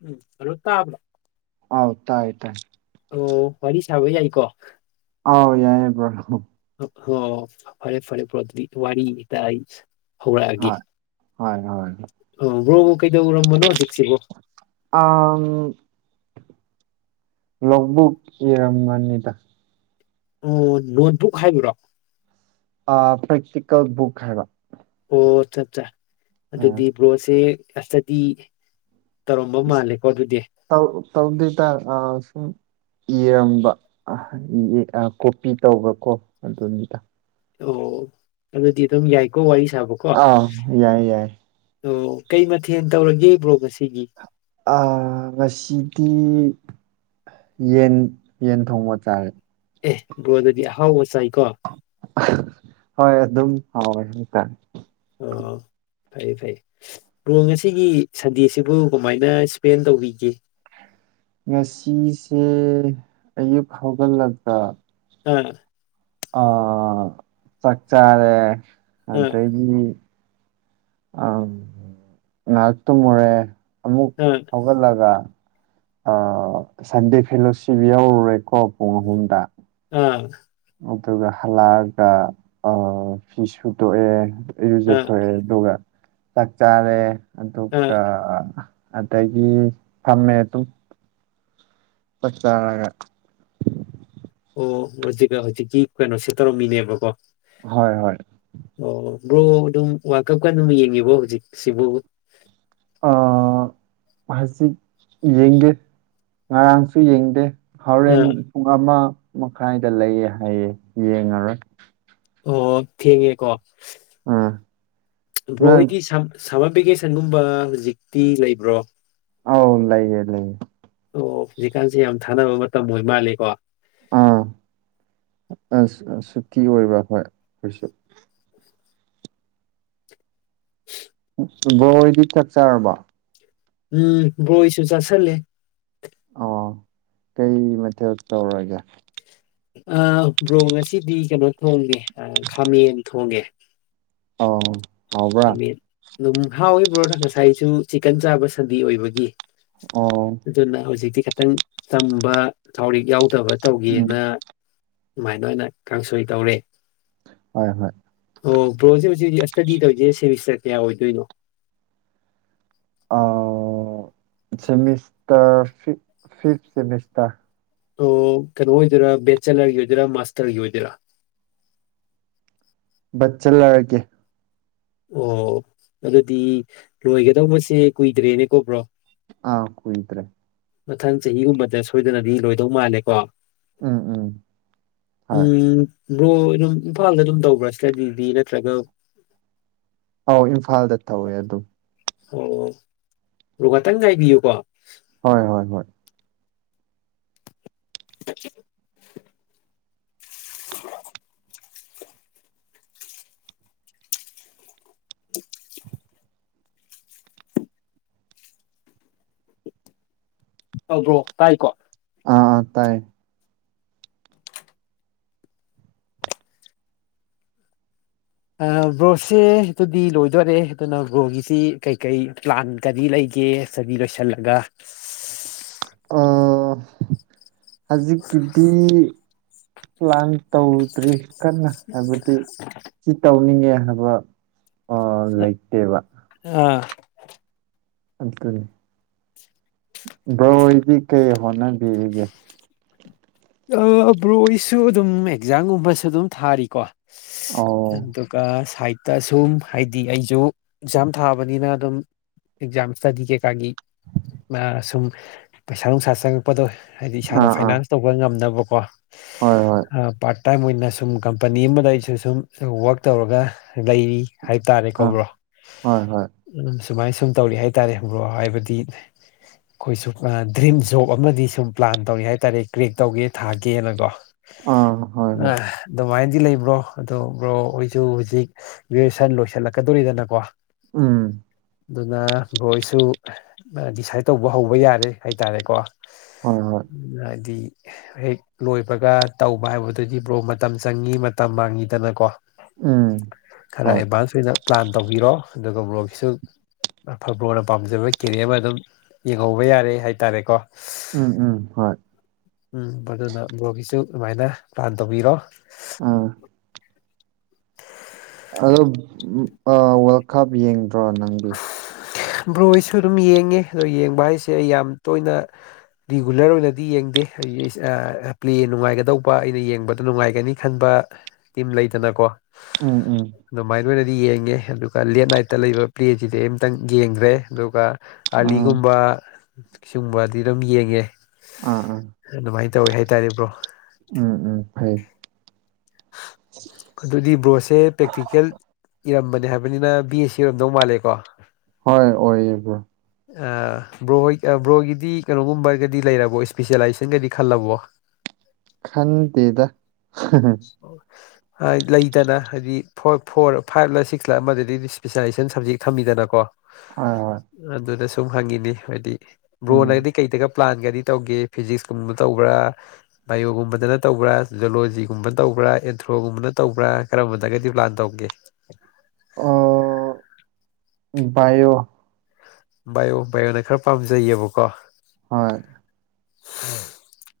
ꯎꯝ hello ꯇꯥꯕ꯭ꯔ ꯍꯥꯎ ꯇꯥꯏ ꯇꯥꯏ ꯑꯣ ꯋꯥꯔꯤ ꯁꯥꯕ ꯌꯥꯏꯀꯣ ꯑꯥꯎ ꯌꯥꯏ ꯌꯦ ꯕꯔꯣ꯫ ꯍ ꯐꯔꯦ ꯐꯔꯦ ꯋꯥ ꯔꯤ ꯇꯥꯏ ꯍꯧꯔꯛꯑꯒꯦ ꯍꯣꯏ ꯍꯣꯏ ꯑꯣ ꯕ꯭ꯔꯣꯕꯨ ꯀꯩꯗꯧꯔꯝꯕꯅꯣ ꯍꯧꯖꯤꯛꯁꯤꯕꯨ ꯑ ꯂꯣꯛꯚꯛ ꯏꯔꯝꯃꯥꯟꯗ ꯑꯣ ꯅꯣꯠꯕꯨꯛ ꯍꯥꯏꯕ꯭ꯔꯣ ꯄ꯭ꯔꯦꯛꯇꯤꯀꯦꯜ ꯕꯨꯛ ꯍꯥꯏꯕ ꯑꯣ ꯆꯞ ꯆ ꯑꯥ ꯑꯗꯨꯗꯤ ꯕ꯭ꯔꯣꯁꯦ ꯑꯁꯇꯗꯤ ꯇꯧ ꯇꯧꯗꯤꯗ ꯑ ꯁ ꯏꯔꯝꯕ ꯀꯣꯄꯤ ꯇꯧꯕ ꯀꯣ ꯑꯗꯨꯅꯤꯗ ꯑꯣ ꯑꯗꯨꯗꯤ ꯑꯗꯨꯝ ꯌꯥꯏꯀꯣ ꯋꯥꯔꯤ ꯁꯥꯕꯀꯣ ꯑꯥ ꯌꯥꯏ ꯌꯥꯏ ꯑꯣ ꯀꯩ ꯃꯊꯦꯜ ꯇꯧꯔꯒꯦ ꯕ꯭ꯔꯣ ꯉꯁꯤꯒꯤ ꯑ ꯉꯁꯤꯗꯤ ꯌꯦꯟ ꯌꯦꯟ ꯊꯣꯡꯕ ꯆꯥꯔꯦ ꯑꯦ ꯕꯔꯣ ꯗꯨ ꯗꯤ ꯑꯍꯥꯎꯕ ꯆꯥꯏ ꯍꯣꯏ ꯑꯗꯨꯝ ꯍꯥꯎꯋꯦ ꯐꯩ ꯐꯩꯌꯦ ꯔꯣ ꯉꯁꯤꯒꯤ ꯁꯟꯗꯦꯁꯤꯕꯨ ꯀꯃꯥꯏꯅ ꯏꯁꯄꯦꯟ ꯇꯧꯕꯤꯒꯦ [inaudible] ꯉꯁꯤꯁꯦ ꯑꯌꯨꯛ ꯍꯧꯒꯠꯂꯛꯄ ꯑ ꯑ ꯆꯥꯛ ꯆꯥꯔꯦ ꯑꯥ ꯑꯗꯒꯤ ꯑꯝ ꯉꯛ ꯇꯨꯝꯃꯨꯔꯦ ꯑꯃꯨꯛ ꯑꯥ ꯍꯧꯒꯠꯂꯒ ꯁꯟꯗꯦ ꯐꯦꯂꯣꯁꯤꯞ ꯌꯥꯎꯔꯨꯔꯦ ꯀꯣ ꯐ ꯍꯟꯗꯥ ꯑꯥ ꯑꯗꯨꯒ ꯍꯜꯂꯛꯑꯒ ꯐꯤ ꯁꯨ ꯇꯣꯛꯑꯦ ꯏꯔꯨꯖꯊꯣꯛꯑꯦ ꯑꯗꯨꯒ ꯆꯥꯛ ꯆꯥꯔꯦ ꯑꯣ ꯑꯗꯨꯒ ꯑꯗꯒꯤ ꯐꯝꯃꯦ ꯑꯗꯨꯝ ꯆꯥꯛ ꯆꯔꯒꯥ ꯑꯣ ꯍꯧꯖꯤꯛ ꯍꯧꯖꯤꯛꯀꯤ ꯀꯩꯅꯣꯁꯦ ꯇꯧꯔꯝꯃꯤꯅꯦꯕꯀꯣ ꯍꯣꯏ ꯍꯣꯏ ꯑꯣ ꯕ꯭ꯔꯣ ꯑꯗꯨꯝ ꯋꯥꯜ ꯀꯞꯀ ꯌꯦꯡꯉꯤꯕꯣ ꯍꯧꯖꯤꯛꯁꯤꯕꯨ ꯍꯧꯠ ꯌꯦꯡꯗꯦ ꯉꯔꯥꯡꯁꯨ ꯌꯦꯡꯗꯦ ꯍꯣꯔꯦꯟ ꯑꯥ ꯄꯨꯡ ꯑꯃ ꯃꯈꯥꯏꯗ ꯂꯩꯌꯦ ꯍꯥꯏꯌꯦ ꯌꯦꯡꯉꯔꯣꯏ ꯑꯣ ꯊꯦꯡꯉꯦꯀꯣ ꯎꯝ ꯕꯔꯣ ꯅꯪ ꯍꯣꯏꯗꯤ ꯁꯝꯃꯔ ꯚꯦꯀꯦꯁꯟꯒꯨꯝꯕ ꯍꯧꯖꯤꯛꯇꯤ ꯂꯩꯕ꯭ꯔꯣ ꯑꯥꯎ ꯂꯩꯌꯦ ꯂꯩꯌꯦ ꯑꯣ ꯍꯧꯖꯤꯛꯀꯥꯟꯁꯦ ꯌꯥꯝ ꯊꯥꯅꯕ ꯃꯇꯝ ꯑꯣꯏ ꯃꯥꯂꯦꯀꯣ ꯑꯥ ꯑꯁ ꯑ ꯁꯨꯇꯤ ꯑꯣꯏꯕ ꯍꯣꯏ ꯑꯩꯁꯨ [unintelligible] ꯕꯣꯏꯗꯤ ꯀꯛꯆꯔꯕ ꯎꯝ ꯕꯣꯏꯁꯨ ꯆꯁꯦ ꯑ ꯀꯩ ꯃꯊꯦꯜ ꯇꯧꯔꯒꯦ ꯕ꯭ꯔꯣꯡ ꯑꯁꯤꯗꯤ ꯀꯩꯅꯣ ꯊꯣꯡꯉꯦ ꯈꯥꯃꯦꯟ ꯊꯣꯡꯉꯦ ꯑ ꯍꯥꯎꯕ꯭ꯔꯥ ꯈꯥꯃꯦꯟ ꯑꯗꯨꯝ ꯍꯥꯎꯕ꯭ꯔꯣꯅ ꯉꯁꯥꯏꯁꯨ ꯆꯤꯛꯀꯟ ꯆꯥꯕ ꯁꯟꯗꯤ ꯑꯣꯏꯕꯒꯤ ꯑꯣ ꯑꯗꯨꯅ ꯍꯧꯖꯤꯛꯇꯤ ꯈꯤꯇꯪ ꯇꯝꯕ ꯊꯧꯔꯤꯛ ꯌꯥꯎ ꯑꯕ ꯎꯝ ꯇꯧꯒꯦꯅ ꯁꯃꯥꯏꯅ ꯑꯣꯏꯅ ꯀꯥꯡꯁꯣꯏ ꯇꯧꯔꯦ ꯍꯣꯏ ꯍꯣꯏ [unintelligible] ꯁꯤꯁ ꯀꯌꯥ ꯑꯣꯏꯏꯗꯣꯏꯅꯣ ꯑꯃꯤꯁꯔ ꯐꯤꯐꯃꯤꯁ ꯑꯣ ꯀꯩꯅꯣ ꯑꯣꯏꯗꯣꯏꯔ ꯕꯦꯆꯦꯂꯔꯒꯤ ꯑꯣꯏꯗꯣꯏꯔꯥ ꯃꯥꯁꯇꯔꯒꯤ ꯑꯣꯏꯗꯣꯏꯔꯥ [unintelligible] ꯆꯜ ꯂ ꯀꯦ ꯑꯣ ꯑꯗꯨꯗꯤ ꯂꯣꯏꯒꯗꯧꯕꯁꯦ ꯀꯨꯏꯗ꯭ꯔꯦꯅꯦꯀꯣꯕ꯭ꯔꯣ ꯑ ꯀꯨꯣꯏꯠꯇ꯭ꯔꯦ ꯃꯊꯪ ꯆꯍꯤꯒꯨꯝꯕꯗ ꯁꯣꯏꯗꯅꯗꯤ ꯂꯣꯏꯗꯧ ꯃꯥꯜꯂꯦꯀꯣ ꯎꯝ ꯎꯝ ꯍ ꯎꯝ ꯕ꯭ꯔꯣ ꯑꯗꯨꯝ ꯏꯝꯐꯥꯜꯗ ꯑꯗꯨꯝ ꯇꯧꯕ꯭ꯔꯥ ꯏꯁꯇꯗꯤꯗꯤ ꯅꯠꯇ꯭ꯔꯒ ꯑꯥꯎ ꯏꯝꯐꯥꯜꯗ ꯇꯧꯋꯦ ꯑꯗꯨꯝ ꯑꯣ ꯑꯗꯨꯒꯣ ꯉꯇꯪ ꯉꯥꯏꯕꯤꯌꯨꯀꯣ ꯍꯣꯏ ꯍꯣꯏ ꯍꯣꯏ [unintelligible] [unintelligible] ꯎꯝ ꯍꯕ꯭ꯔꯣ ꯇꯥꯏꯀꯣ ꯑꯥ ꯑꯥ ꯇꯥꯏ ꯕ꯭ꯔꯣꯁꯦ ꯑꯗꯨꯗꯤ ꯂꯣꯏꯗꯣꯏꯣꯔꯦ ꯑꯗꯨꯅ ꯕ꯭ꯔꯣꯒꯤꯁꯤ ꯀꯩꯀꯩ ꯄ꯭ꯂꯥꯟ ꯀꯔꯤ ꯂꯩ ꯒꯤꯦ ꯁꯕꯤ ꯂꯣꯏꯁꯤꯜꯂꯒ ꯑ ꯍꯧꯖꯤꯛ ꯀꯗꯤ ꯄ꯭ꯂꯥꯟ ꯇꯧꯗ꯭ꯔꯤ ꯀꯟꯅ ꯍꯥꯏꯕꯗꯤ ꯁꯤ ꯇꯧꯅꯤꯡꯉꯦ ꯅꯕ ꯑ ꯂꯩ ꯂꯩꯇꯦꯕ ꯑꯥ ꯑꯗꯨ ꯀꯔꯦ ꯕꯣꯏꯗꯤ ꯀꯩ ꯍꯣꯠꯅꯕꯤꯔꯤꯒꯦ ꯑ ꯕ꯭ꯔꯣꯁꯨ ꯑꯗꯨꯝ ꯑꯦꯛꯖꯥꯝꯒꯨꯝꯕꯁꯨ ꯑꯗꯨꯝ ꯊꯥꯔꯤꯀꯣ ꯑꯣ ꯗꯨꯀ ꯁꯥꯏꯠꯇ ꯁꯨꯝ ꯍꯥꯏꯗꯤ ꯑꯩꯁꯨ ꯑꯦꯛꯖꯥꯝ ꯊꯥꯕꯅꯤꯅ ꯑꯗꯨꯝ ꯑꯦꯛꯖꯥꯝ ꯏꯁꯇꯗꯤ ꯀꯩꯀꯥꯒꯤ ꯁꯨꯝ ꯄꯩꯁꯥ ꯅꯨꯡꯁꯥ ꯆꯪꯉꯛꯄꯗꯣ ꯍꯥꯏꯗꯤ ꯏꯁꯥꯅ ꯑꯥ ꯑꯥ ꯐꯥꯏꯅꯥꯟꯁ ꯇꯧꯕ ꯉꯝꯅꯕꯀꯣ ꯍꯣꯏ ꯍꯣꯏ ꯄꯥꯔꯠ ꯑꯗꯨꯥꯏ ꯑꯣꯏꯅ ꯁꯨꯝ ꯀꯝꯄꯅꯤ ꯑꯃꯗ ꯑꯩꯁꯨ ꯁꯨꯝ ꯋꯛ ꯇꯧꯔꯒ ꯂꯩꯔꯤ ꯍꯥꯏꯇꯥꯔꯦ ꯑꯥ ꯀꯧꯕ꯭ꯔꯣ ꯍꯣꯏ ꯍꯣꯏ ꯎꯝ ꯁꯨꯃꯥꯏꯅ ꯁꯨꯝ ꯇꯧꯔꯤ ꯍꯥꯏꯇꯥꯔꯦ ꯍꯕ꯭ꯔꯣ ꯍꯥꯏꯕꯗꯤ ꯑꯩꯈꯣꯏꯁꯨ ꯗ꯭ꯔꯤꯝ ꯖꯣꯕ ꯑꯃꯗꯤ ꯁꯨꯝ ꯄ꯭ꯂꯥꯟ ꯇꯧꯏ ꯍꯥꯏꯇꯥꯔꯦ ꯀ꯭ꯔꯦꯛ ꯇꯧꯒꯦ ꯊꯥꯒꯦꯅꯀꯣ ꯑꯥ ꯍꯣꯏ ꯍꯣꯏ ꯑꯗꯨꯃꯥꯏꯅ ꯒꯤ ꯂꯩꯕ꯭ꯔꯣ ꯑꯣ ꯕ꯭ꯔꯣ ꯑꯩꯣꯏꯁꯨ ꯍꯧꯖꯤꯛ ꯒ꯭ꯔꯦꯖꯨꯦꯁꯟ ꯂꯣꯏꯁꯤꯜꯂꯛꯀꯗꯣꯔꯤꯗꯅꯀꯣ ꯎꯝ [unintelligible] ꯑꯗꯨꯅ ꯕꯣꯏꯁꯨ ꯗꯤꯁꯥꯏꯠ ꯇꯧꯕ ꯍꯧꯕ ꯌꯥꯔꯦ ꯍꯥꯏꯇꯥꯔꯦꯀꯣ ꯍꯣꯏ ꯍꯣꯏ ꯍꯥꯏꯗꯤ ꯍꯦꯛ ꯂꯣꯏꯕꯒ ꯇꯧꯕ ꯍꯥꯏꯕꯗꯨꯗꯤ ꯕ꯭ꯔꯣ ꯃꯇꯝ ꯆꯪꯉꯤ ꯃꯇꯝ ꯃꯥꯡꯉꯤꯗꯅꯀꯣ ꯎꯝ ꯈꯔ ꯍꯣꯏ ꯑꯦꯚꯥꯟꯁ ꯑꯣꯏꯅ ꯄ꯭ꯂꯥꯟ ꯇꯧꯕꯤꯔꯣ ꯑꯗꯨꯒ ꯃꯣꯔꯣꯛꯁꯨ ꯐꯨꯠꯕꯣꯜꯅ ꯄꯥꯝꯖꯕ ꯀꯦꯔꯤ ꯑꯃ ꯑꯗꯨꯝ ꯌꯦꯡꯍꯧꯕ ꯌꯥꯔꯦ ꯍꯥꯏꯇꯥꯔꯦꯀꯣ ꯎꯝ ꯎꯝ ꯍꯣꯏ ꯎꯝ ꯑꯗꯨꯅ ꯕꯣꯕꯤꯁꯨ ꯑꯗꯨꯃꯥꯏꯅ ꯄ꯭ꯂꯥꯟ ꯇꯧꯕꯤꯔꯣ ꯑꯥ ꯑꯗꯣ ꯋꯥꯔꯜ ꯀꯞ ꯌꯦꯡꯗ꯭ꯔꯣ ꯅꯪꯗꯤ ꯕ꯭ꯔꯣꯁꯨ ꯑꯗꯨꯝ ꯌꯦꯡꯉꯤ ꯑꯗꯣ ꯌꯦꯡꯕ ꯍꯥꯏꯁꯦ ꯑꯩ ꯌꯥꯝ ꯇꯣꯏꯅ ꯔꯤꯒꯨꯂꯔ ꯑꯣꯏꯅꯗꯤ ꯌꯦꯡꯗꯦ ꯑꯩ ꯄ꯭ꯂꯦ ꯅꯨꯡꯉꯥꯏꯒꯗꯧꯕ ꯑꯩꯅ ꯌꯦꯡꯕꯗ ꯅꯨꯡꯉꯥꯏꯒꯅꯤ ꯈꯟꯕ ꯇꯤꯝ ꯂꯩꯇꯅꯀꯣ ꯎꯝ ꯎꯝ ꯂꯣꯏꯅꯗꯤ ꯌꯦꯡꯉꯦ ꯑꯗꯨꯒ ꯂꯦꯠ ꯅꯥꯏꯠꯇ ꯂꯩꯕ ꯄ꯭ꯂꯦꯁꯤꯗꯤ ꯑꯝꯛꯇꯪ ꯌꯦꯡꯈ꯭ꯔꯦ ꯑꯗꯨꯒ ꯑꯥ ꯑꯥꯂꯤꯒꯨꯝꯕ ꯁꯤꯒꯨꯝꯕꯗꯤ ꯑꯗꯨꯝ ꯌꯦꯡꯉꯦ ꯑꯥ ꯎꯝ ꯑꯗꯨꯃꯥꯏꯅ ꯇꯧꯋꯦ ꯍꯥꯏꯇꯥꯔꯤꯕ꯭ꯔꯣ ꯎꯝ ꯎꯝ ꯐꯌꯦꯦ ꯑꯗꯨꯗꯤ ꯕ꯭ꯔꯣꯁꯦ ꯄ꯭ꯔꯦꯛꯇꯤꯀꯦꯜ ꯏꯔꯝꯕꯅꯦ ꯍꯥꯏꯕꯅꯤꯅ ꯕꯤ ꯑꯦꯁ ꯌꯔꯝꯗꯧ ꯃꯥꯜꯂꯦꯀꯣ ꯍ ꯑꯣꯏꯕꯨ ꯕ꯭ꯔꯣ ꯍ ꯕ꯭ꯔꯣꯒꯤꯗꯤ ꯀꯩꯅꯣꯒꯨꯝꯕꯒꯗꯤ ꯂꯩꯔꯕꯣ ꯏꯁꯄꯤꯁꯦꯂꯥꯏꯖꯦꯁꯟꯒꯗꯤ ꯈꯜꯂꯕꯣ [unintelligible] ꯈꯗꯗ ꯑꯣ [unintelligible] ꯂꯩꯗꯅ ꯍꯥꯏꯗꯤ ꯐꯣꯔ ꯐꯥꯏꯚ ꯂ ꯁꯤꯛꯁ ꯂꯥ ꯑꯃꯗꯗꯤ ꯏꯁꯄꯦꯁꯂꯥꯏꯖꯦꯁꯟ ꯁꯕꯖꯦꯛ ꯊꯝꯃꯤꯗꯅꯀꯣ ꯍꯣꯏ ꯍꯣꯏ ꯑꯗꯨꯅ ꯁꯨꯝ ꯍꯪꯉꯤꯅꯤ ꯍꯥꯏꯗꯤ ꯕ꯭ꯔꯣꯅ ꯎꯝ ꯍꯥꯏꯔꯗꯤ ꯀꯩꯗꯒ ꯄ꯭ꯂꯥꯟꯒꯗꯤ ꯇꯧꯒꯦ ꯐꯤꯖꯤꯛꯁꯀꯨꯝꯕ ꯇꯧꯕ꯭ꯔꯥ ꯕꯥꯏꯑꯣꯒꯨꯝꯕꯗꯅ ꯇꯧꯕ꯭ꯔꯥ ꯖꯣꯂꯣꯖꯤ ꯨꯝ ꯇꯧꯕ꯭ꯔꯥ ꯑꯦꯟꯊ꯭ꯔꯣꯒꯨꯝꯕꯅ ꯇꯧꯕ꯭ꯔꯥ ꯀꯔꯝꯕꯅꯒꯗꯤ ꯄ꯭ꯂꯥꯟ ꯇꯧꯒꯦ ꯑ ꯏꯑꯣ ꯕꯥꯏꯌꯑꯣ ꯕꯥꯏꯌꯑꯣꯅ ꯈꯔ ꯄꯥꯝꯖꯩꯌꯦꯕꯀꯣ ꯍꯣꯏ ꯍꯥꯝ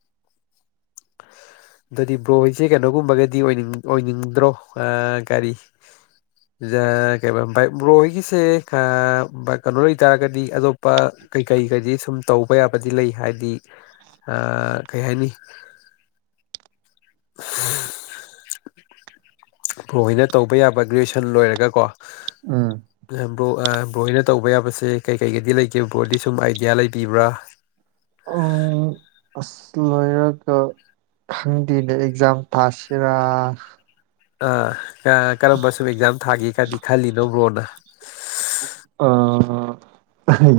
ꯑꯗꯨꯗꯤ ꯕ꯭ꯔꯣꯍꯁꯦ ꯀꯩꯅꯣꯒꯨꯝꯕꯒꯗꯤ ꯑꯣꯏꯅꯤꯡ ꯑꯣꯏꯅꯤꯡꯗ꯭ꯔꯣ ꯀꯒꯥꯔꯤ ꯀꯩ ꯚꯥꯏ ꯃꯣ ꯍꯒꯤꯁꯦ ꯀꯩꯅꯣ ꯂꯩꯇꯥꯔꯒꯗꯤ ꯑꯗꯣ ꯑꯄ ꯀꯩꯀꯩꯒꯩꯗꯤ ꯁꯨꯝ ꯇꯧꯕ ꯌꯥꯕꯗꯤ ꯂꯩ ꯍꯥꯏꯗꯤ ꯀꯩ ꯍꯥꯏꯅꯤ ꯄꯍꯣꯏꯅ ꯇꯧꯕ ꯌꯥꯕ ꯒ꯭ꯔꯦꯖꯨꯋꯦꯁꯟ ꯂꯣꯏꯔꯒꯀꯣ ꯑꯝ ꯕꯣ ꯕ꯭ꯔꯣꯅ ꯇꯧꯕ ꯌꯥꯕꯁꯦ ꯀꯩꯀꯩꯒꯗꯤ ꯂꯩꯒꯦ ꯕ꯭ꯔꯣꯗꯤ ꯁꯨꯝ ꯑꯥꯏꯗꯤꯌꯥ ꯂꯩꯕꯤꯕ꯭ꯔꯥ [unintelligible] ꯑꯁꯂ ꯀ ꯈꯪꯗꯦꯅꯦ ꯑꯦꯛꯖꯥꯝ ꯊꯥꯁꯤꯔꯥ ꯑꯥ ꯀꯔꯝꯕ ꯁꯨꯝ ꯑꯦꯛꯖꯥꯝ ꯊꯥꯒꯦ ꯀꯗꯤ ꯈꯜꯂꯤꯅꯣꯕ꯭ꯔꯣꯅ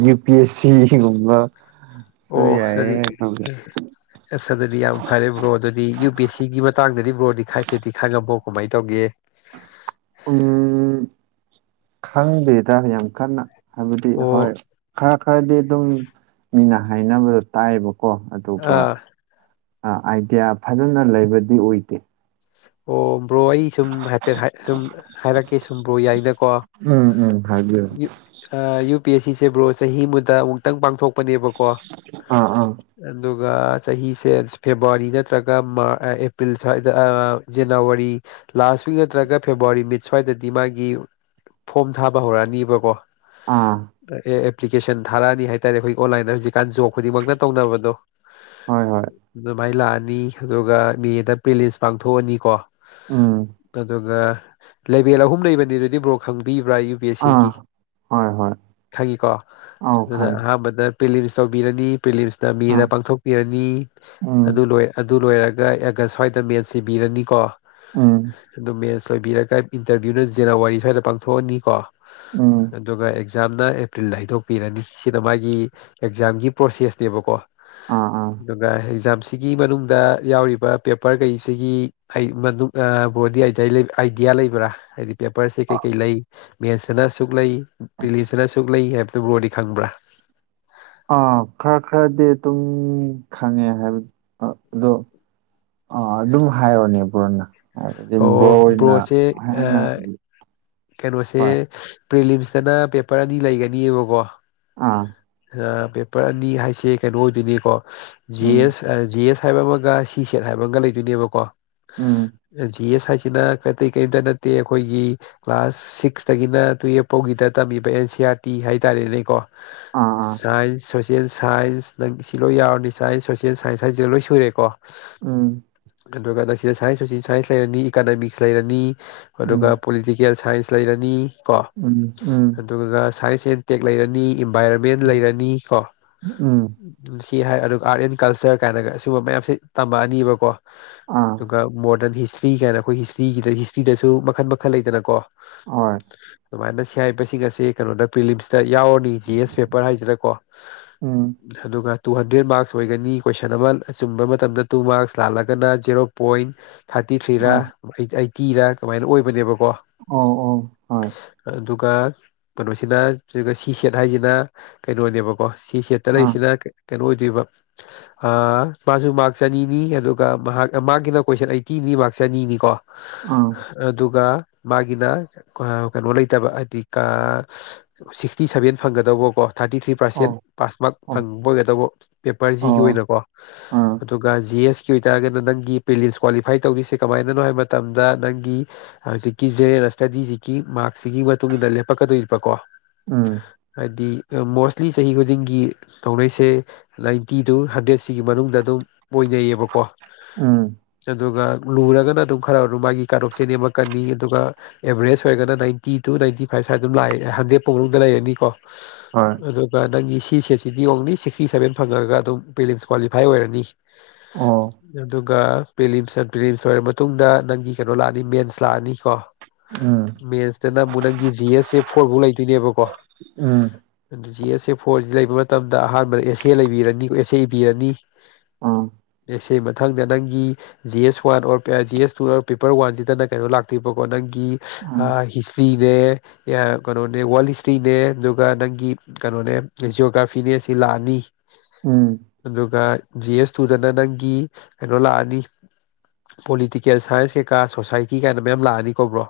ꯌꯨ ꯄꯤ ꯑꯦꯁ ꯁꯤꯒꯨꯝꯕ ꯑꯣ ꯁꯗꯤ ꯑꯁ ꯑꯗꯨꯗꯤ ꯌꯥꯝ ꯐꯔꯦ ꯕ꯭ꯔꯣ ꯑꯗꯨꯗꯤ ꯌꯨ ꯕꯤ ꯑꯦꯁ ꯁꯤꯒꯤ ꯃꯇꯥꯡꯗꯗꯤ ꯕ꯭ꯔꯣꯗꯤ ꯈꯥꯏꯐꯦꯠꯗꯤ ꯈꯪꯉꯝꯕꯣ ꯀꯃꯥꯏꯅ ꯇꯧꯒꯦ ꯎꯝ ꯈꯪꯗꯦꯗ ꯌꯥꯝ ꯀꯟꯅ ꯍꯥꯏꯕꯗꯤ ꯑꯣ ꯍꯣꯏ ꯈꯔ ꯈꯔꯗꯤ ꯑꯗꯨꯝ ꯃꯤꯅ ꯍꯥꯏꯅꯕꯗꯣ ꯇꯥꯏꯕ ꯀꯣ ꯑꯗꯨꯒ ꯑꯥ ꯑꯥꯏꯗꯤꯌꯥ ꯐꯖꯅ ꯂꯩꯕꯗꯤ ꯑꯣꯏꯗꯦ ꯑꯣ ꯕ꯭ꯔꯣ ꯑꯩ ꯁꯨꯝ ꯍꯥꯏꯐꯦꯠ ꯁꯨꯝ ꯍꯥꯏꯔꯛꯀꯦ ꯁꯨꯝ ꯕ꯭ꯔꯣ ꯌꯥꯏꯅꯀꯣ ꯍꯥꯏꯌ ꯅꯨ ꯄ ꯑꯁꯤ ꯐꯦꯕ꯭ꯔꯨꯋꯥꯔꯤ ꯆꯍꯤ ꯑꯃꯗ ꯑꯃꯨꯛꯇꯪ ꯄꯥꯡꯊꯣꯛꯄꯅꯦꯕꯀꯣ ꯑꯥ ꯑꯥ ꯑꯗꯨꯒ ꯑꯗꯨꯒ ꯆꯍꯤꯁꯦ ꯐꯦꯕꯋꯥꯔꯤ ꯅꯠꯇ꯭ꯔꯒ ꯃꯥ ꯑꯦꯄ꯭ꯔꯤꯜ ꯁ꯭ꯋꯥꯏꯗ ꯖꯅꯋꯥꯔꯤ ꯂꯥꯁ ꯋꯤꯛ ꯅꯠꯇ꯭ꯔꯒ ꯐꯦꯕꯋꯥꯔꯤ ꯃꯤꯠ ꯁ꯭ꯋꯥꯏꯗꯗꯤ ꯃꯥꯒꯤ ꯐꯣꯝ ꯊꯥꯕ ꯍꯧꯔꯛꯑꯅꯤꯕꯀꯣ ꯑꯥ ꯑꯦ ꯑꯦꯄ꯭ꯂꯤꯀꯦꯁꯟ ꯊꯥꯔꯛꯑꯅꯤ ꯍꯥꯏ ꯇꯔꯦ ꯑꯩꯈꯣꯏꯒꯤ ꯑꯣꯟꯂꯥꯏꯟꯗ ꯍꯧꯖꯤꯛꯀꯥꯟ ꯖꯣꯕ ꯈꯨꯗꯤꯡꯃꯛꯅ ꯇꯧꯅꯕꯗꯣ ꯍꯣꯏ ꯍꯣꯏ ꯑꯗꯨꯃꯥꯏꯅ ꯂꯥꯛꯑꯅꯤ ꯑꯗꯨꯒ ꯃꯦꯗ ꯄꯦꯂꯤꯁ ꯄꯥꯡꯊꯣꯛꯑꯅꯤꯀꯣ ꯎꯝ ꯑꯗꯨꯒ ꯂꯩꯕꯦꯜ ꯑꯍꯨꯝ ꯂꯩꯕꯅꯤ ꯑꯗꯨꯗꯤ ꯕ꯭ꯔꯣꯛ ꯈꯪꯕꯤꯕ ꯄꯨꯔꯥ ꯌꯨ ꯄꯤ ꯑꯦꯁ ꯑꯥ ꯁꯤꯒꯤ ꯍꯣꯏ ꯍꯣꯏ ꯈꯪꯉꯤꯀꯣ ꯑꯥꯎ ꯑꯗꯨꯅ ꯈꯪꯉꯦ ꯑꯍꯥꯟꯕꯗ ꯄꯦꯂꯤꯝꯁ ꯇꯧꯕꯤꯔꯅꯤ ꯄꯦꯂꯤꯝꯁꯅ ꯃꯤꯅ ꯑꯥ ꯄꯥꯡꯊꯣꯛꯄꯤꯔꯅꯤ ꯑꯗꯨ ꯎꯝ ꯂꯣꯏ ꯑꯗꯨ ꯂꯣꯏꯔꯒ ꯑꯦꯒꯁ ꯁ꯭ꯋꯥꯏꯗ ꯃꯦꯟꯁ ꯏꯕꯤꯔꯅꯤꯀꯣ ꯎꯝ ꯑꯗꯨ ꯃꯦꯁ ꯂꯣꯏꯕꯤꯔꯒ ꯏꯟꯇꯔꯚꯤꯌꯨꯅ ꯖꯅꯋꯥꯔꯤ ꯁ꯭ꯋꯥꯏꯗ ꯄꯥꯡꯊꯣꯛꯑꯅꯤꯀꯣ ꯎꯝ ꯑꯗꯨꯒ ꯑꯦꯛꯖꯥꯝꯅ ꯑꯦꯄ꯭ꯔꯤꯜꯗ ꯍꯩꯗꯣꯛꯄꯤꯔꯅꯤ ꯁꯤꯅ ꯃꯥꯒꯤ ꯑꯦꯛꯖꯥꯝꯒꯤ ꯄ꯭ꯔꯣꯁꯦꯁꯅꯦꯕꯀꯣ ꯑꯥ ꯑꯥ ꯑꯗꯨꯒ ꯑꯦꯛꯖꯥꯝꯁꯤꯒꯤ ꯃꯅꯨꯡꯗ ꯌꯥꯎꯔꯤꯕ ꯄꯦꯄꯔ ꯀꯩ ꯁꯤꯒꯤ ꯕꯣꯗꯤꯗꯤ ꯑꯥꯏꯗꯤꯌꯥ ꯂꯩꯕ꯭ꯔꯥ ꯍꯥꯏꯗꯤ ꯄꯦꯄꯔꯁꯦ ꯀꯩ ꯀꯩ ꯂꯩꯏ ꯃꯦꯟꯁꯁꯤꯅ ꯑꯁꯨꯛ ꯂꯩ ꯕꯤꯂꯤꯞꯁꯤꯅ ꯑꯁꯨꯛ ꯂꯩ ꯍꯥꯏꯕꯗꯨ ꯭ꯔꯣꯗꯤ ꯈꯪꯕ꯭ꯔꯥ ꯑꯥ ꯈꯔ ꯈꯔꯗꯤ ꯑꯗꯨꯝ ꯈꯪꯉꯦ ꯍꯥꯏꯕ ꯑꯗꯣ ꯑꯥ ꯑꯗꯨꯝ ꯍꯥꯏꯔꯑꯣꯅꯦ ꯄꯨꯨꯔꯅ ꯑꯣ ꯕ꯭ꯔꯣꯁꯦ ꯀꯩꯅꯣꯁꯦ ꯍꯣꯏ ꯄ꯭ꯔꯤꯂꯤꯝꯁꯇꯅ ꯄꯦꯄꯔ ꯑꯅꯤ ꯂꯩꯒꯅꯤꯕꯀꯣ ꯑꯥ ꯄꯦꯄꯔ ꯑꯅꯤ ꯍꯥꯏꯁꯦ ꯀꯩꯅꯣ ꯑꯣꯏꯗꯣꯏꯅꯤꯀꯣ ꯖꯤꯦ ꯎꯝ ꯑꯦꯁ ꯖꯤ ꯑꯦꯁ ꯍꯥꯏꯕ ꯑꯃꯒ ꯁꯤ ꯁꯦꯠ ꯍꯥꯏꯕ ꯑꯃꯒ ꯂꯩꯗꯣꯏꯅꯦꯕꯀꯣ ꯎꯝ ꯖꯤ ꯑꯦꯁ ꯍꯥꯏꯁꯤꯅ ꯀꯇꯩ ꯀꯔꯤꯝꯇ ꯅꯠꯇꯦ ꯑꯩꯈꯣꯏꯒꯤ ꯀ꯭ꯂꯥꯁ ꯁꯤꯛꯁꯇꯒꯤꯅ ꯇꯨꯌꯦꯜꯐ ꯐꯥꯎꯒꯤꯗ ꯇꯝ ꯑꯦ ꯁꯤ ꯑꯥꯔ ꯇꯤ ꯍꯥꯏ ꯇꯔꯦꯅꯦꯀꯣ ꯑꯥ ꯑꯥ ꯁꯣꯁꯦꯜ ꯁꯥꯏꯟꯁ ꯅꯪ ꯁꯤ ꯂꯣꯏ ꯌꯥꯎꯔꯅꯤ ꯁꯥꯏꯟꯁ ꯁꯣꯁꯦꯜ ꯁꯥꯏꯟꯁ ꯍꯥꯏꯁꯤꯗ ꯂꯣꯏ ꯁꯨꯔꯦꯀꯣ ꯎꯝ ꯑꯗꯨꯒ ꯁꯤꯗ ꯁꯥꯏꯟꯁꯁꯤ ꯁꯥꯏꯟꯁ ꯂꯩꯔꯅꯤ ꯏꯀꯥꯅꯃꯤꯛꯁ ꯂꯩꯔꯅꯤ ꯑꯗꯨꯒ ꯎꯝ ꯄꯣꯂꯤꯇꯤꯀꯦꯜ ꯁꯥꯏꯟꯁ ꯂꯩꯔꯅꯤ ꯀꯣ ꯎꯝ ꯎꯝ ꯑꯗꯨꯒ ꯁꯥꯏꯟꯁ ꯁꯦꯟꯇꯦꯛ ꯂꯩꯔꯅꯤ ꯏꯟꯚꯥꯏꯔꯣꯟꯃꯦꯟ ꯂꯩꯔꯅꯤ ꯀꯣ ꯎꯝ ꯀꯦ ꯍꯥꯏ ꯑꯗꯨꯒ ꯑꯥꯔꯠ ꯑꯦꯟ ꯀꯜꯆꯔ ꯀꯥꯏꯅꯒ ꯁꯤꯒꯨꯝꯕ ꯃꯌꯥꯝꯁꯦ ꯇꯝꯃꯛꯑꯅꯤꯕꯀꯣ ꯑꯥ ꯑꯗꯨꯒ ꯃꯣꯠ ꯑꯣꯗꯔꯟ ꯍꯤꯁꯇ꯭ꯔꯤ ꯀꯥꯏꯅ ꯑꯩꯈꯣꯏ ꯍꯤꯁꯇ꯭ꯔꯤꯒꯤꯗ ꯍꯤꯁꯇ꯭ꯔꯤꯗꯁꯨ ꯃꯈꯜ ꯃꯈꯜ ꯂꯩꯇꯅꯀꯣ ꯍꯣꯏ ꯁꯃꯥꯏꯅ ꯁꯤ ꯍꯥꯏꯔꯤꯕꯁꯤꯡ ꯑꯁꯤ ꯀꯩꯅꯣꯗ ꯄ꯭ꯔꯤꯂꯤꯝꯁ ꯁꯤ ꯌꯥꯎꯔꯅꯤ ꯖꯤ ꯑꯦꯁ ꯄꯦꯄꯔ ꯍꯥꯏꯁꯤꯔꯀꯣ ꯎꯝ ꯑꯗꯨꯒ ꯇꯨ ꯍꯟꯗ꯭ꯔꯦꯗ ꯃꯥꯔꯛꯁ ꯑꯣꯏꯒꯅꯤ ꯀꯣꯏꯁꯟ ꯑꯃ ꯑꯆꯨꯝꯕ ꯃꯇꯝꯗ ꯇꯨ ꯃꯥꯔꯛꯁ ꯂꯥꯜꯂꯒꯅ ꯖꯦꯔꯣ ꯄꯣꯏꯟ ꯊꯥꯔꯇꯤ ꯊ꯭ꯔꯤꯔ ꯑꯥ ꯑꯩꯠꯇꯤꯔꯥ ꯀꯃꯥꯏꯅ ꯑꯣꯏꯕꯅꯦꯕ ꯑꯣ ꯑꯣ ꯍꯣꯏ ꯑꯗꯨꯒ ꯀꯩꯅꯣꯁꯤꯅ ꯁꯤ ꯁꯦꯠ ꯍꯥꯏꯁꯤꯅ ꯀꯩꯅꯣꯅꯦꯕꯀꯣ ꯁꯤꯁꯤꯦꯠꯇꯂ ꯑꯥ ꯁꯤꯗꯦ ꯀꯩꯅꯣ ꯑꯣꯏꯗꯣꯏꯕ ꯃꯥꯁꯨ ꯃꯥꯔꯛꯁ ꯆꯅꯤꯅꯤ ꯑꯗꯨꯒ ꯃꯍꯥꯛ ꯃꯥꯒꯤꯅ ꯀꯣꯏꯁꯟ ꯑꯩ ꯀꯤꯅꯤꯕꯥꯛ ꯆꯅꯤꯅꯤꯀꯣ ꯑꯥ ꯑꯗꯨꯒ ꯃꯥꯒꯤꯅ ꯀꯩꯅꯣ ꯂꯩꯇꯕ ꯍꯥꯏꯗꯤ ꯁꯤꯛꯁꯇꯤ ꯁꯚꯦꯟ ꯐꯪꯒꯗꯧꯕꯀꯣ ꯊꯥꯔꯇꯤ ꯊ꯭ꯔꯤ ꯄꯥꯔꯁꯦꯟ ꯑꯣ ꯄꯥꯁ ꯃꯥꯔꯛ ꯑꯣ ꯐꯪꯕ ꯑꯣꯏꯒꯗꯧꯕ ꯄꯦꯄꯔ ꯖꯤꯒꯤ ꯑꯣ ꯑꯣꯏꯅꯀꯣ ꯑꯥ ꯑꯗꯨꯒ ꯖꯤ ꯑꯦꯁ ꯣꯏꯔꯒꯦ ꯅꯪꯒꯤ ꯄꯤꯂꯤ ꯁ ꯀꯣꯂꯤ ꯐꯥꯏ ꯇꯧꯅꯤꯁꯦ ꯀꯃꯥꯏꯅꯅꯣ ꯍꯥꯏ ꯃꯇꯝꯗ ꯅꯪꯒꯤ ꯍꯧꯖꯤꯛꯀꯤ ꯖꯦꯅꯔꯦꯜ ꯁ꯭ꯇꯗꯤꯖꯤꯀꯤ ꯃꯥꯔꯛ ꯁꯤꯒꯤ ꯃꯇꯨꯡ ꯏꯟꯅ ꯂꯦꯞꯄꯛꯀꯗꯣꯏꯔꯤꯕꯀꯣ ꯎꯝ ꯍꯥꯏꯗꯤ ꯃꯣꯁꯂꯤ ꯆꯍꯤ ꯈꯨꯗꯤꯡꯒꯤ ꯂꯧꯅꯩꯁꯦ ꯅꯥꯏꯟꯇꯤ ꯇꯨ ꯍꯟꯗ꯭ꯔꯦꯠꯁꯤꯒꯤ ꯃꯅꯨꯡꯗ ꯑꯗꯨꯝ ꯃꯣꯏ ꯂꯩꯩꯌꯦꯕꯀꯣ ꯎꯝ ꯑꯗꯨꯒ ꯂꯨꯔꯒꯅ ꯑꯗꯨꯝ ꯈꯔ ꯑꯗꯨꯝ ꯃꯥꯒꯤ ꯀꯥꯡꯂꯨꯞꯥꯔꯁꯦ ꯅꯦꯝꯃꯛꯀꯅꯤ ꯑꯗꯨꯒ ꯑꯦꯕꯔꯦꯁ ꯑꯣꯏꯔꯒꯅ ꯅꯥꯏꯟꯇꯤ ꯇꯨ ꯅꯥꯏꯟꯇꯤ ꯐꯥꯏꯚ ꯁ ꯑꯗꯨꯝ ꯂꯥꯛꯑꯦ ꯍꯪꯗꯦꯄ ꯃꯅꯨꯡꯗ ꯂꯩꯔꯅꯤꯀꯣ ꯍꯣꯏ ꯑꯗꯨꯒ ꯅꯪꯒꯤ ꯐꯤ ꯁꯦꯠꯁꯤꯗꯤ ꯑꯣꯡꯂꯤ ꯁꯤꯛꯁꯇꯤ ꯁꯚꯦꯟ ꯐꯪꯉꯒ ꯑꯗꯨꯝ ꯄꯦꯂꯤꯦꯟꯁ ꯀ꯭ꯋꯥꯂꯤꯐꯥꯏ ꯑꯣꯏꯔꯅꯤ ꯑꯣ ꯑꯗꯨꯒ ꯄꯤꯂꯤꯝꯁ ꯄꯤꯂꯤꯝꯁ ꯑꯣꯏꯔꯕ ꯃꯇꯨꯡꯗ ꯅꯪꯒꯤ ꯀꯩꯅꯣ ꯂꯥꯛꯑꯅꯤ ꯃꯦꯟꯁ ꯂꯥꯛꯑꯅꯤꯀꯣ ꯎꯝ ꯃꯦꯟꯁꯇꯅꯪꯕꯨꯨꯛ ꯅꯪꯒꯤ ꯖꯤ ꯑꯦꯁ ꯑꯦ ꯐꯣꯔ ꯐꯥꯎ ꯂꯩꯇꯣꯏꯅꯦꯕꯀꯣ ꯎꯝ ꯖꯤ ꯑꯦꯁ ꯐꯣꯔꯁꯤ ꯂꯩꯕ ꯃꯇꯝꯗ ꯑꯍꯥꯟꯕꯗ ꯑꯦꯁ ꯑꯦ ꯂꯩꯕꯤꯔꯅꯤ ꯑꯦꯁ ꯑꯦ ꯏꯕꯤꯔꯅꯤ ꯑꯥ ꯑꯦ ꯁꯤ ꯃꯊꯪꯗ ꯅꯪꯒꯤ G S one or G S two paper ꯋꯥꯟꯁꯤꯗꯅ ꯀꯩꯅꯣ ꯂꯥꯛꯇꯣꯏꯕꯀꯣ ꯅꯪꯒꯤ ꯒꯤ ꯍꯤꯁꯇ꯭ꯔꯤ ꯀꯩꯅꯣꯅꯦ ꯋꯥ ꯍꯇ꯭ꯔꯤꯅꯦ ꯑꯗꯨꯒ ꯅꯪꯒꯤ ꯀꯩꯅꯣꯅꯦ ꯖꯤꯑꯣꯒ꯭ꯔꯥꯐꯤꯅꯦ ꯂꯥꯛꯑꯅꯤ ꯎꯝ ꯎꯝ ꯑꯗꯨꯒ ꯖꯤ ꯑꯦꯁ ꯇꯨꯗꯅ ꯅꯪꯒꯤ ꯀꯩꯅꯣ ꯂꯥꯛꯑꯅꯤ ꯄꯣꯂꯤꯇꯤꯀꯦꯜ ꯁꯥꯏꯟꯁ ꯀꯩꯀꯥ ꯁꯣꯁꯥꯏꯇꯤ ꯀꯥꯏꯅ ꯃꯌꯥꯝ ꯂꯥꯛꯑꯅꯤ ꯀꯧꯕ꯭ꯔꯣ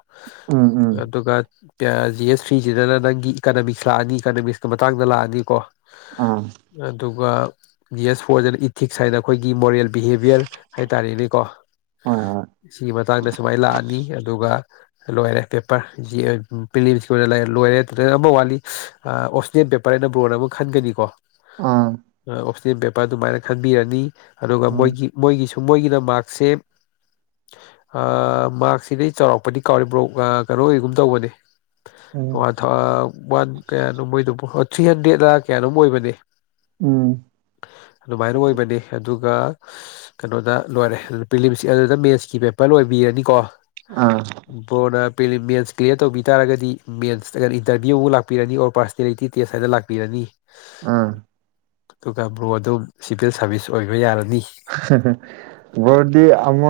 ꯎꯝ ꯎꯝ ꯑꯗꯨ ꯀ ꯖꯤ ꯑꯦꯁ ꯊ꯭ꯔꯤꯁꯤꯗꯅ ꯅꯪꯒꯤ ꯏꯀꯅꯣꯃꯤꯛꯁ ꯂꯥꯛꯑꯅꯤ ꯏꯀꯅꯣꯃꯤꯛꯁꯀꯤ ꯃꯇꯥꯡꯗ ꯂꯥꯛꯑꯅꯤ ꯀꯣ ꯑꯥ ꯑꯗꯨꯒ ꯌꯦꯁ ꯐꯣꯔꯁꯅ ꯏꯊꯤꯛꯁ ꯍꯥꯏꯅ ꯑꯩꯈꯣꯏꯒꯤ ꯃꯣꯔꯦꯜ ꯕꯤꯍꯦꯚꯌꯔ ꯍꯥꯏꯇꯥꯔꯦꯅꯦꯀꯣ ꯍꯣꯏ ꯍꯣꯏ ꯁꯤꯒꯤ ꯃꯇꯥꯡꯗ ꯁꯨꯃꯥꯏꯅ ꯂꯥꯛꯑꯅꯤ ꯑꯗꯨꯒ ꯂꯣꯏꯔꯦ ꯄꯦꯄꯔ ꯐꯤꯂꯤꯝꯀꯤꯦ ꯂꯣꯏꯔꯦ ꯑꯃ ꯋꯥꯠꯂꯤ ꯑꯣꯁꯅꯤꯌꯠ ꯄꯦꯄꯔ ꯀꯅ ꯕ꯭ꯔꯣꯟ ꯑꯃ ꯈꯟꯒꯅꯤꯀꯣ ꯑꯥ ꯑꯣꯞꯁꯅꯦꯦꯜ ꯄꯦꯄꯔ ꯑꯗꯨꯃꯥꯏꯅ ꯈꯟꯕꯤꯔꯅꯤ ꯑꯗꯨꯒ ꯎꯝ ꯃꯣꯏꯒꯤ ꯃꯣꯏꯒꯤꯁꯨ ꯀꯗ ꯃꯥꯁꯦꯞ ꯃꯥꯁꯤ ꯅ ꯆꯥꯎꯔꯥꯛꯄꯗꯤ ꯀꯥꯎꯔꯤꯕ꯭ꯔꯣ ꯀꯩꯅꯣ ꯑꯣꯏꯒꯨꯝ ꯇꯧꯕꯅꯦ ꯎꯝ ꯋꯥꯟ ꯊꯥꯎ ꯋꯥꯟ ꯀꯌꯥꯅꯣ ꯃꯣꯏꯗ ꯊ꯭ꯔꯤ ꯍꯟꯗ꯭ꯔꯦꯗꯅ ꯀꯌꯥꯅꯣꯝ ꯑꯣꯏꯕꯅꯦ ꯎꯝ ꯑꯗꯨꯃꯥꯏꯅ ꯑꯣꯏꯕꯅꯤ ꯑꯗꯨꯒ ꯀꯩꯅꯣꯗ ꯂꯣꯏꯔꯦ ꯄ꯭ꯔꯤꯂꯤꯝ ꯑꯗꯨꯗ ꯃꯦꯠꯁꯀꯤ ꯄꯦꯄꯔ ꯂꯣꯏꯕꯤꯔꯅꯤꯀꯣ ꯑꯥ ꯕꯣꯔꯅ ꯃꯦꯟꯁ ꯀ꯭ꯂꯤꯌꯥꯔ ꯇꯧꯕꯤ ꯇꯔꯒꯗꯤ ꯃꯦꯟꯁ ꯏꯟꯇꯔꯚ꯭ꯌꯨ ꯂꯥꯛꯄꯤꯔꯅꯤ ꯑꯣꯔ ꯄꯔꯁꯅꯦꯂꯤꯇꯤ ꯇꯦꯁ ꯍꯥꯏꯗ ꯂꯥꯛꯄꯤꯔꯅꯤ ꯑꯥ ꯑꯗꯨꯒ ꯭ꯔꯣ ꯑꯗꯨꯝ ꯁꯤꯚꯤꯜ ꯁꯥꯔꯚꯤꯁ ꯑꯣꯏꯕ ꯌꯥꯔꯅꯤ ꯗꯤ ꯑꯃ